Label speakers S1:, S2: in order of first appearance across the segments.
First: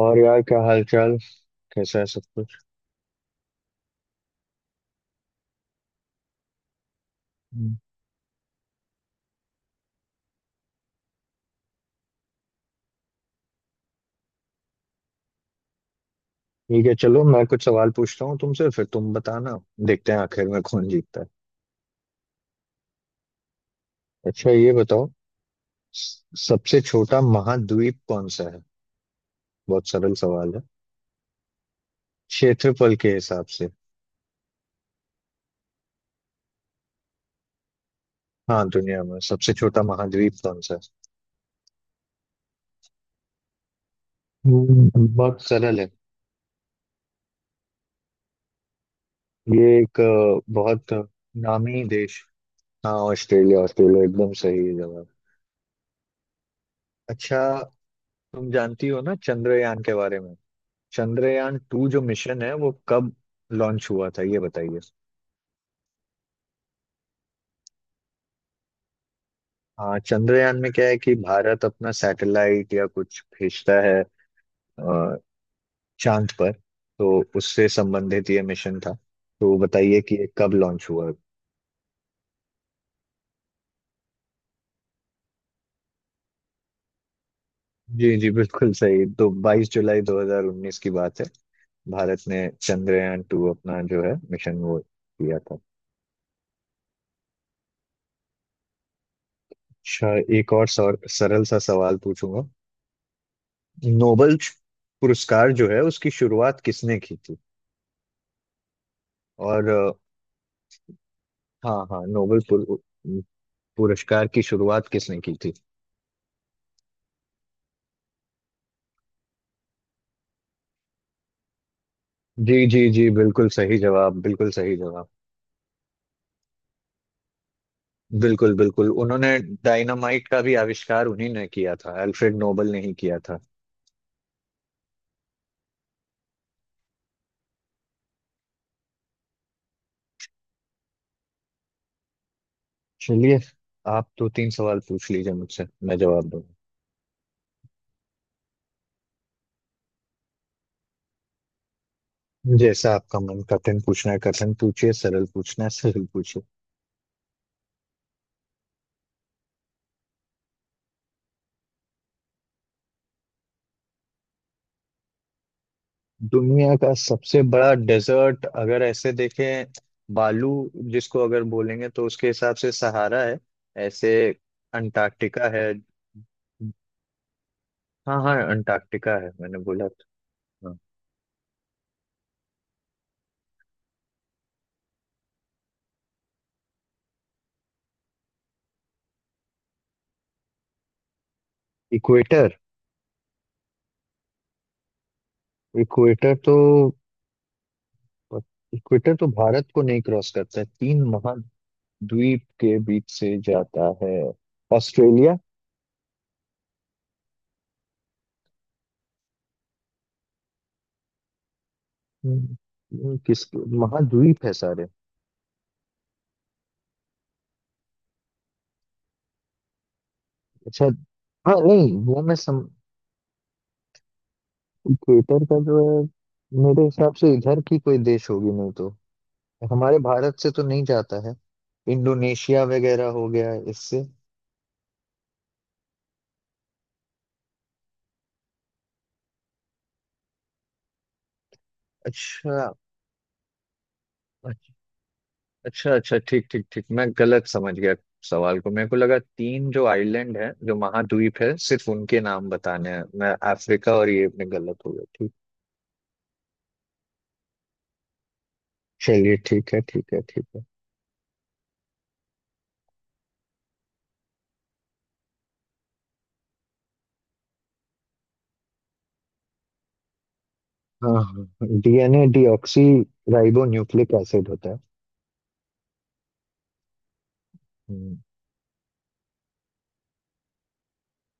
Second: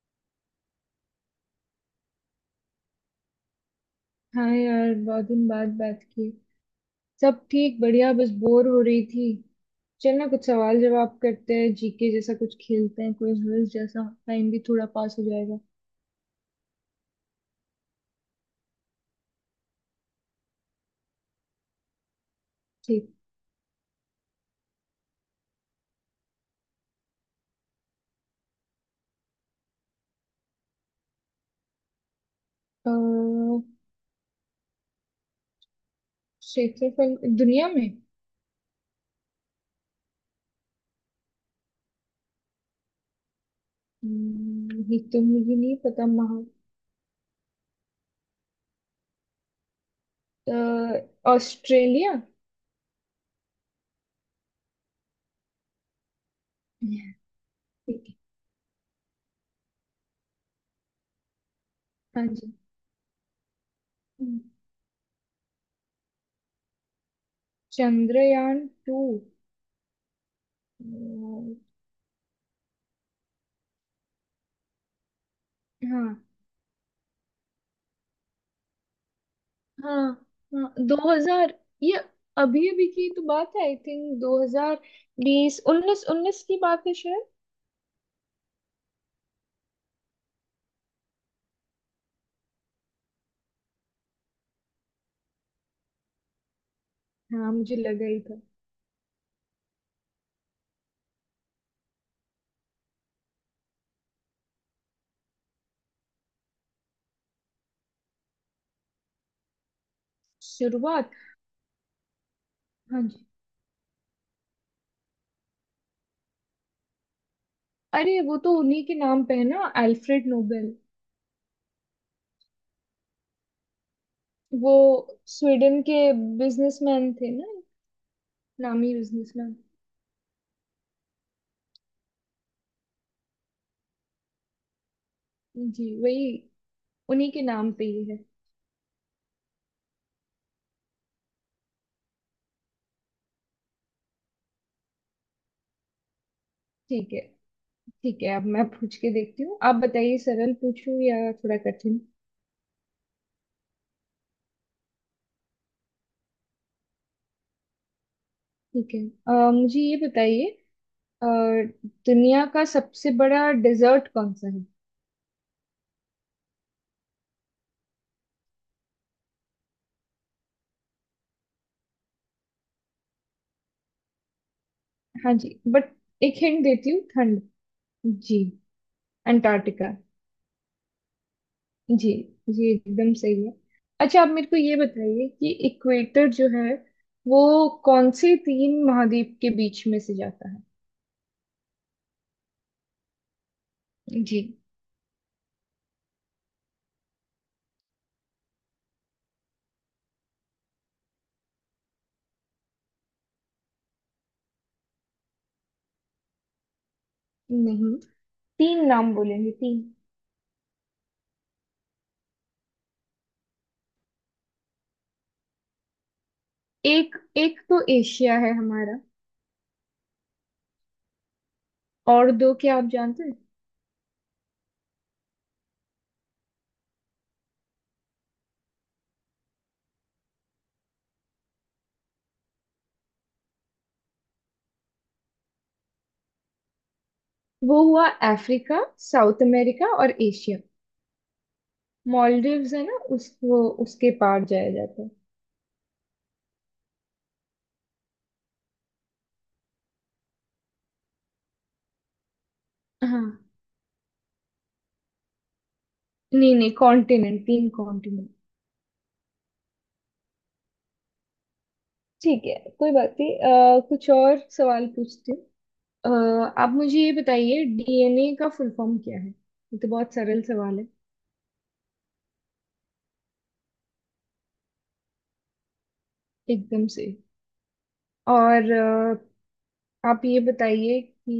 S1: और यार, क्या हाल चाल? कैसा है सब कुछ?
S2: हाँ यार, बहुत दिन बाद बात की। सब
S1: हम्म।
S2: ठीक, बढ़िया, बस बोर हो रही थी। चल ना, कुछ सवाल जवाब करते हैं, जीके जैसा कुछ खेलते हैं, क्विज विज जैसा, टाइम भी थोड़ा पास हो जाएगा।
S1: ठीक है, चलो मैं कुछ सवाल पूछता हूँ तुमसे, फिर तुम बताना। देखते हैं आखिर में कौन जीतता है।
S2: ठीक।
S1: अच्छा, ये बताओ। सबसे छोटा महाद्वीप कौन सा है? बहुत सरल सवाल है। क्षेत्रफल के हिसाब
S2: अह,
S1: से।
S2: क्षेत्रफल दुनिया में।
S1: हाँ, दुनिया में सबसे छोटा महाद्वीप कौन सा है?
S2: ये तो
S1: बहुत
S2: मुझे नहीं
S1: सरल है।
S2: पता महा
S1: ये एक बहुत नामी
S2: ऑस्ट्रेलिया।
S1: देश। हाँ, ऑस्ट्रेलिया, ऑस्ट्रेलिया, एकदम सही जवाब।
S2: ठीक
S1: अच्छा।
S2: है।
S1: तुम जानती हो ना चंद्रयान के बारे में? चंद्रयान टू जो
S2: हाँ
S1: मिशन
S2: जी।
S1: है वो कब लॉन्च हुआ था, ये
S2: हम्म,
S1: बताइए।
S2: चंद्रयान टू।
S1: हाँ, चंद्रयान में क्या है कि भारत अपना सैटेलाइट या कुछ भेजता है अ,
S2: हाँ
S1: चांद पर। तो उससे संबंधित ये मिशन था। तो बताइए
S2: हाँ
S1: कि ये कब
S2: हाँ,
S1: लॉन्च
S2: दो
S1: हुआ।
S2: हजार, ये अभी अभी की तो बात है। आई थिंक दो हजार बीस, उन्नीस उन्नीस की बात है शायद।
S1: जी जी, बिल्कुल सही। तो 22 जुलाई 2019 की बात है। भारत ने चंद्रयान टू अपना जो है मिशन वो किया था।
S2: हाँ, मुझे लगा ही था।
S1: अच्छा। एक और सरल सा सवाल पूछूंगा। नोबल पुरस्कार जो है उसकी शुरुआत किसने की थी? और,
S2: शुरुआत।
S1: हाँ हाँ, नोबेल
S2: हाँ जी।
S1: पुरस्कार की शुरुआत किसने की थी?
S2: अरे, वो तो उन्हीं के नाम पे है ना, अल्फ्रेड नोबेल।
S1: जी जी जी, बिल्कुल सही जवाब, बिल्कुल
S2: वो
S1: सही जवाब।
S2: स्वीडन के बिजनेसमैन थे ना,
S1: बिल्कुल बिल्कुल,
S2: नामी
S1: उन्होंने
S2: बिजनेसमैन।
S1: डायनामाइट का भी आविष्कार उन्हीं ने किया था, अल्फ्रेड नोबेल ने ही किया था।
S2: जी, वही उन्हीं के नाम पे ही है।
S1: चलिए, आप दो तीन सवाल पूछ लीजिए मुझसे, मैं जवाब दूंगा।
S2: ठीक है। ठीक है, अब मैं पूछ के देखती हूँ। आप बताइए, सरल पूछूं या थोड़ा कठिन।
S1: जैसा आपका मन, कठिन पूछना है कठिन पूछिए, सरल पूछना है सरल।
S2: ठीक है। मुझे ये बताइए, अ, दुनिया का सबसे बड़ा डेजर्ट कौन सा है।
S1: दुनिया का सबसे बड़ा डेजर्ट अगर ऐसे देखें, बालू जिसको अगर बोलेंगे तो उसके हिसाब से सहारा है। ऐसे
S2: हाँ
S1: अंटार्कटिका
S2: जी,
S1: है।
S2: बट एक हिंट देती हूँ, ठंड।
S1: हाँ हाँ,
S2: जी,
S1: अंटार्कटिका है, मैंने बोला
S2: अंटार्कटिका।
S1: था। हाँ।
S2: जी जी, एकदम सही है। अच्छा, आप मेरे को ये बताइए कि इक्वेटर जो है वो कौन से तीन महाद्वीप के बीच में से जाता है।
S1: इक्वेटर,
S2: जी।
S1: इक्वेटर तो, इक्वेटर तो भारत को नहीं क्रॉस करता है। तीन महाद्वीप के बीच से जाता है। ऑस्ट्रेलिया।
S2: नहीं, तीन नाम बोलेंगे, तीन।
S1: हम्म, किस महाद्वीप है सारे?
S2: एक एक तो एशिया है हमारा,
S1: अच्छा। हाँ, नहीं, वो
S2: और
S1: मैं
S2: दो
S1: सम
S2: क्या आप जानते हैं।
S1: थिएटर का जो है, मेरे हिसाब से इधर की कोई देश होगी, नहीं तो हमारे भारत से तो नहीं जाता है। इंडोनेशिया वगैरह हो गया इससे।
S2: वो हुआ अफ्रीका, साउथ अमेरिका और एशिया।
S1: अच्छा
S2: मॉलडीव्स है ना, उस वो उसके पार जाया जाता है।
S1: अच्छा। अच्छा अच्छा, ठीक ठीक ठीक, मैं गलत समझ गया सवाल को। मेरे को लगा तीन जो आइलैंड है, जो महाद्वीप है, सिर्फ उनके नाम बताने हैं।
S2: हाँ।
S1: मैं अफ्रीका और ये में गलत हो गया। ठीक।
S2: नहीं नहीं कॉन्टिनेंट, तीन कॉन्टिनेंट।
S1: चलिए, ठीक है, ठीक है, ठीक है।
S2: ठीक है, कोई बात नहीं। कुछ और सवाल पूछती हूँ। अ, आप मुझे ये बताइए, डीएनए का फुल फॉर्म क्या है, ये तो बहुत सरल सवाल है।
S1: हाँ हाँ, DNA deoxyribonucleic acid होता
S2: एकदम से।
S1: है।
S2: और आप ये बताइए कि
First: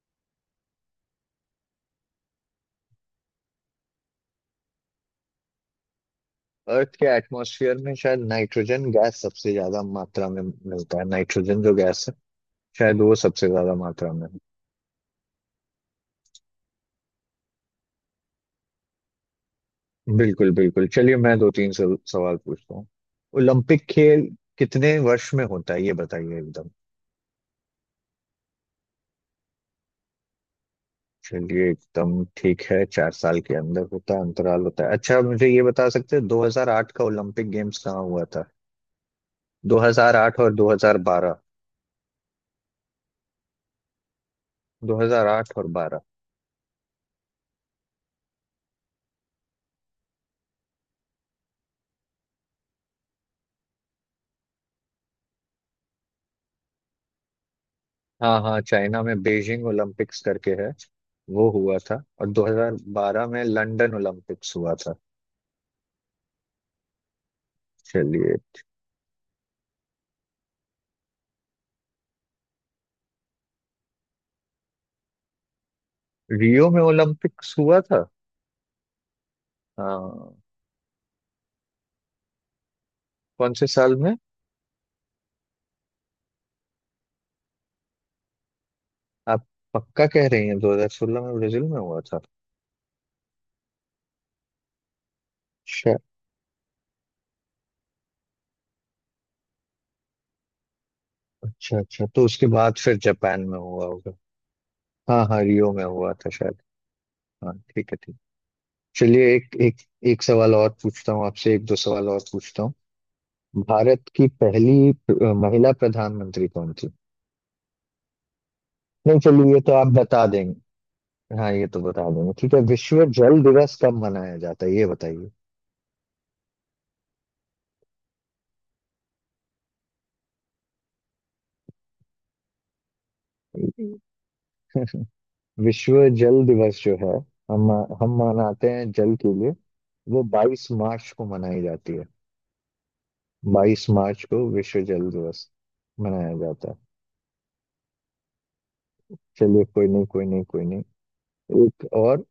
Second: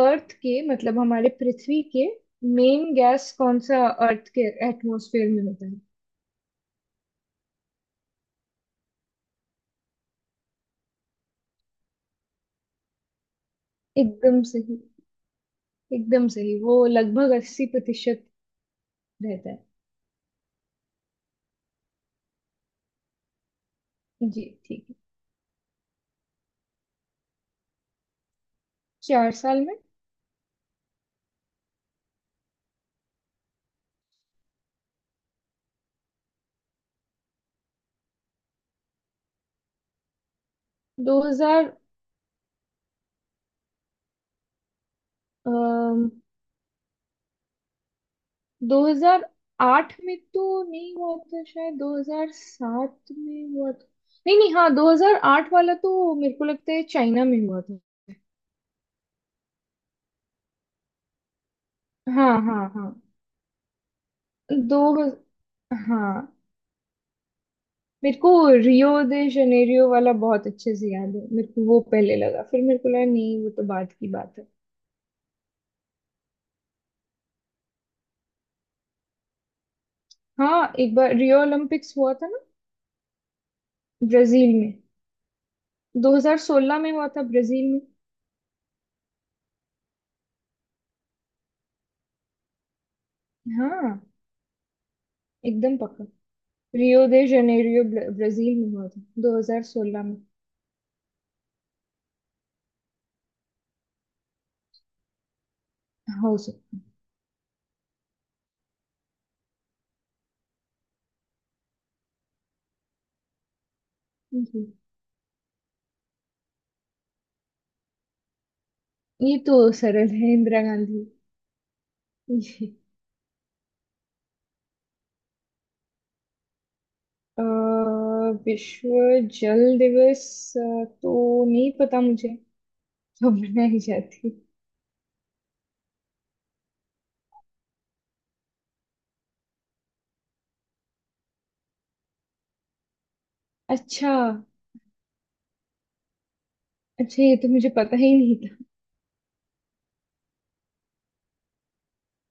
S2: अर्थ के, मतलब हमारे पृथ्वी के मेन गैस कौन सा अर्थ के एटमॉस्फेयर में होता है।
S1: अर्थ के एटमॉस्फेयर में शायद नाइट्रोजन गैस सबसे ज्यादा मात्रा में मिलता है। नाइट्रोजन जो गैस है, शायद वो सबसे ज्यादा मात्रा में है।
S2: एकदम सही, एकदम सही। वो लगभग 80% रहता है।
S1: बिल्कुल बिल्कुल, चलिए मैं दो तीन सवाल पूछता हूँ। ओलंपिक खेल
S2: जी, ठीक है।
S1: कितने वर्ष में होता है, ये बताइए एकदम।
S2: चार साल में।
S1: चलिए, एकदम ठीक है, 4 साल के अंदर होता है, अंतराल होता है। अच्छा, मुझे ये बता सकते हैं, 2008 का ओलंपिक गेम्स कहाँ हुआ था? 2008 और 2012,
S2: 2000।
S1: 2008 और 12।
S2: अम, 2008 में तो नहीं हुआ था, शायद 2007 में हुआ था। नहीं नहीं, हाँ, 2008 वाला तो मेरे को लगता है चाइना में हुआ था।
S1: हाँ हाँ, चाइना में बीजिंग ओलंपिक्स करके है, वो हुआ था।
S2: हाँ
S1: और
S2: हाँ हाँ।
S1: 2012 में लंदन ओलंपिक्स हुआ
S2: दो
S1: था।
S2: हज- हाँ, मेरे को
S1: चलिए।
S2: रियो दे जनेरियो वाला बहुत अच्छे से याद है। मेरे को वो पहले लगा, फिर मेरे को लगा नहीं, वो तो बाद की बात है।
S1: रियो में ओलंपिक्स हुआ था? हाँ।
S2: हाँ, एक बार रियो ओलंपिक्स हुआ था ना,
S1: कौन से साल में?
S2: ब्राजील में। 2016 में हुआ था, ब्राजील में।
S1: आप पक्का कह रही हैं 2016 में ब्राजील में हुआ था?
S2: हाँ, एकदम
S1: अच्छा।
S2: पक्का। रियो दे जनेरियो, ब्राजील में हुआ था, 2016 में।
S1: अच्छा अच्छा, तो उसके बाद फिर जापान में हुआ होगा। हाँ हाँ, रियो में हुआ था
S2: हो
S1: शायद।
S2: सकता।
S1: हाँ, ठीक है, ठीक। चलिए, एक एक, एक सवाल और पूछता हूँ आपसे, एक दो सवाल और पूछता हूँ। भारत की
S2: जी,
S1: पहली महिला प्रधानमंत्री कौन थी? नहीं,
S2: ये
S1: चलिए,
S2: तो
S1: ये तो आप
S2: सरल
S1: बता
S2: है,
S1: दें।
S2: इंदिरा गांधी।
S1: हाँ, ये तो बता देंगे। ठीक है,
S2: ये,
S1: विश्व जल दिवस कब मनाया जाता है, ये बताइए।
S2: अ, विश्व जल दिवस तो नहीं पता मुझे कब मनाई जाती है।
S1: विश्व जल दिवस जो है, हम हम मनाते हैं जल के लिए, वो 22 मार्च को मनाई जाती है। 22
S2: अच्छा।
S1: मार्च को विश्व जल दिवस मनाया जाता है।
S2: अच्छा, ये तो मुझे पता ही नहीं था।
S1: चलिए, कोई नहीं, कोई नहीं, कोई नहीं। एक और,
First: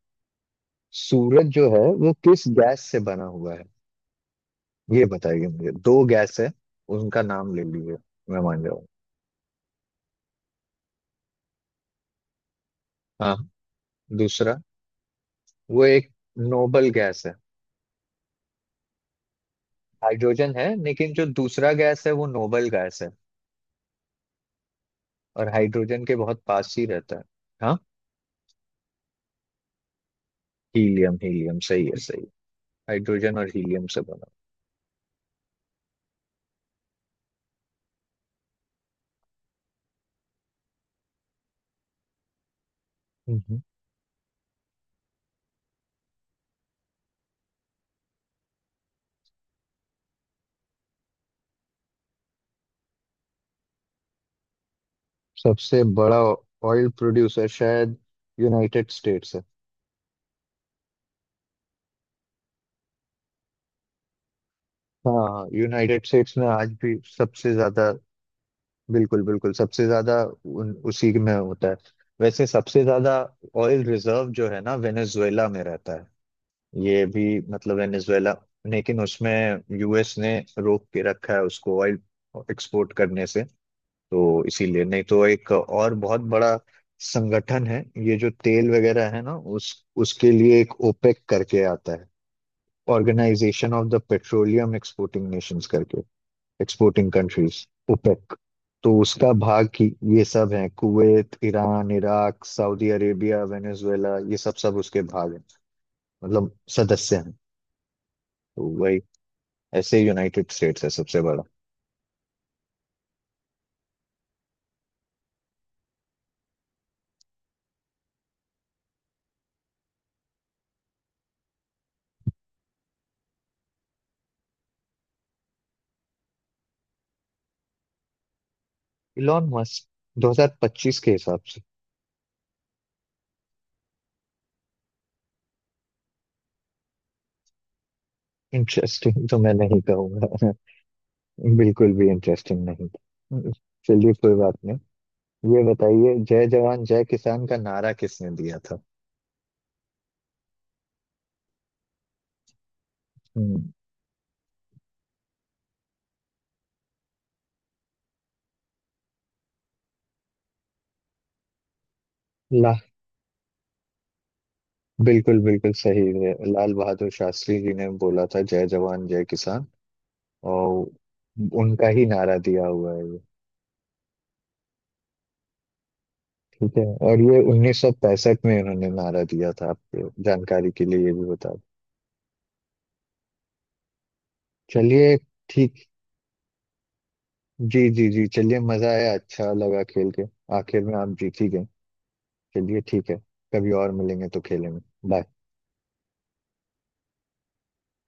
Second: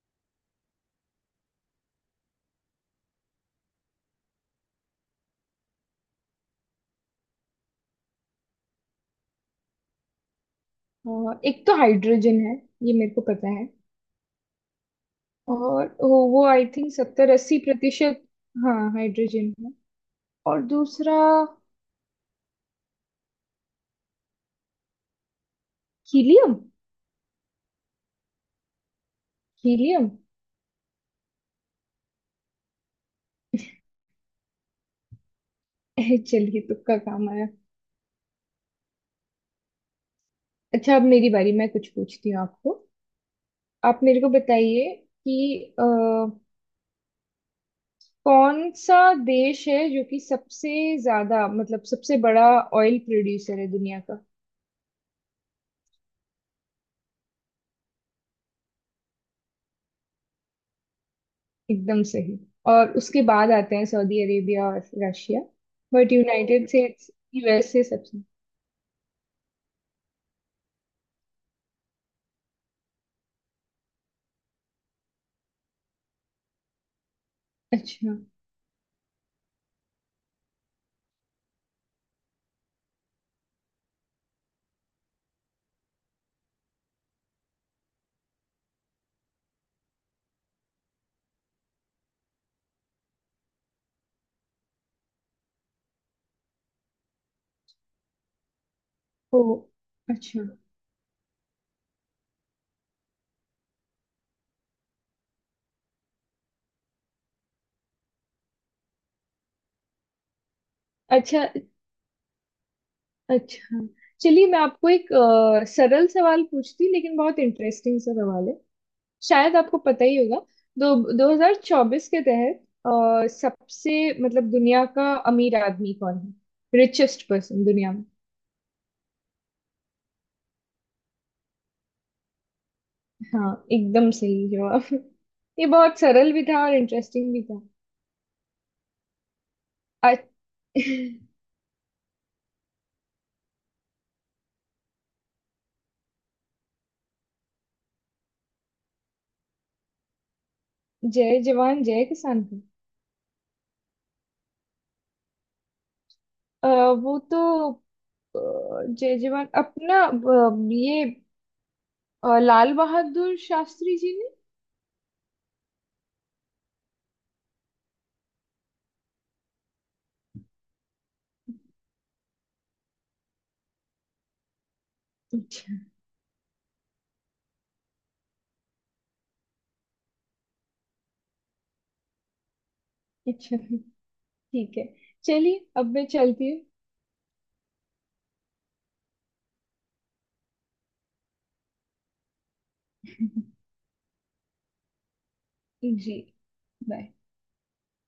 S1: सूरज जो है वो किस गैस से बना हुआ है, ये बताइए मुझे। दो गैस है, उनका नाम ले लीजिए, मैं मान जाऊँ।
S2: एक तो हाइड्रोजन है, ये मेरे को
S1: हाँ।
S2: पता है।
S1: दूसरा? वो
S2: और
S1: एक
S2: वो आई
S1: नोबल
S2: थिंक
S1: गैस
S2: सत्तर
S1: है।
S2: अस्सी प्रतिशत हाँ, हाइड्रोजन है।
S1: हाइड्रोजन
S2: और
S1: है, लेकिन
S2: दूसरा
S1: जो दूसरा गैस है वो नोबल गैस है, और हाइड्रोजन के बहुत
S2: हीलियम,
S1: पास ही रहता है। हाँ,
S2: हीलियम।
S1: हीलियम। हीलियम सही है, सही है। हाइड्रोजन और हीलियम से बना।
S2: चलिए, तुक्का काम आया। अच्छा, अब मेरी बारी, मैं कुछ पूछती हूँ आपको।
S1: हम्म।
S2: आप मेरे को बताइए कि कौन सा देश है जो कि सबसे ज्यादा, मतलब सबसे बड़ा ऑयल प्रोड्यूसर है दुनिया का।
S1: सबसे बड़ा ऑयल प्रोड्यूसर शायद यूनाइटेड स्टेट्स है।
S2: एकदम सही। और उसके बाद आते हैं सऊदी अरेबिया और रशिया।
S1: हाँ, यूनाइटेड
S2: बट
S1: स्टेट्स में
S2: यूनाइटेड
S1: आज भी
S2: स्टेट्स,
S1: सबसे
S2: यूएसए
S1: ज्यादा।
S2: सबसे।
S1: बिल्कुल बिल्कुल, सबसे ज्यादा उसी में होता है। वैसे सबसे ज्यादा ऑयल रिजर्व जो है ना, वेनेजुएला में रहता है। ये भी, मतलब
S2: अच्छा।
S1: वेनेजुएला। लेकिन उसमें यूएस ने रोक के रखा है उसको ऑयल एक्सपोर्ट करने से। तो इसीलिए, नहीं तो एक और बहुत बड़ा संगठन है। ये जो तेल वगैरह है ना, उस उसके लिए एक ओपेक करके आता है। Organization of the petroleum exporting nations करके, एक्सपोर्टिंग कंट्रीज, ओपेक। तो उसका
S2: ओ,
S1: भाग की ये
S2: अच्छा।
S1: सब है, Kuwait, Iran, Iraq, Saudi Arabia, Venezuela, ये सब सब उसके भाग हैं, मतलब सदस्य हैं। तो वही, ऐसे यूनाइटेड स्टेट्स है सबसे बड़ा।
S2: अच्छा, अच्छा। चलिए, मैं आपको एक सरल सवाल पूछती, लेकिन बहुत इंटरेस्टिंग सा सवाल है, शायद आपको पता ही होगा। दो 2024 के तहत सबसे, मतलब दुनिया का अमीर आदमी कौन है, रिचेस्ट पर्सन दुनिया में।
S1: इलॉन मस्क, 2025 के हिसाब से।
S2: हाँ, एकदम सही जवाब। ये बहुत सरल भी था और इंटरेस्टिंग भी था।
S1: इंटरेस्टिंग तो मैं नहीं
S2: आज-
S1: कहूंगा। बिल्कुल भी इंटरेस्टिंग नहीं था। चलिए, कोई बात नहीं। ये बताइए, जय जवान जय किसान का नारा किसने दिया था?
S2: जय जवान जय किसान का।
S1: हम्म,
S2: अ, वो तो अ, जय जवान अपना ये
S1: ला
S2: लाल बहादुर शास्त्री जी ने।
S1: बिल्कुल बिल्कुल सही है, लाल बहादुर शास्त्री जी ने बोला था जय जवान जय किसान, और उनका ही नारा दिया हुआ है ये।
S2: अच्छा।
S1: ठीक है। और ये 1965 में उन्होंने नारा दिया था, आपको जानकारी के लिए ये भी बता दूं।
S2: अच्छा, ठीक है।
S1: चलिए।
S2: चलिए,
S1: ठीक।
S2: अब मैं चलती हूँ।
S1: जी जी जी, चलिए, मजा आया, अच्छा लगा खेल के। आखिर में आप जीत ही गए। चलिए, ठीक है। कभी और मिलेंगे तो खेलेंगे। बाय।
S2: जी, बाय।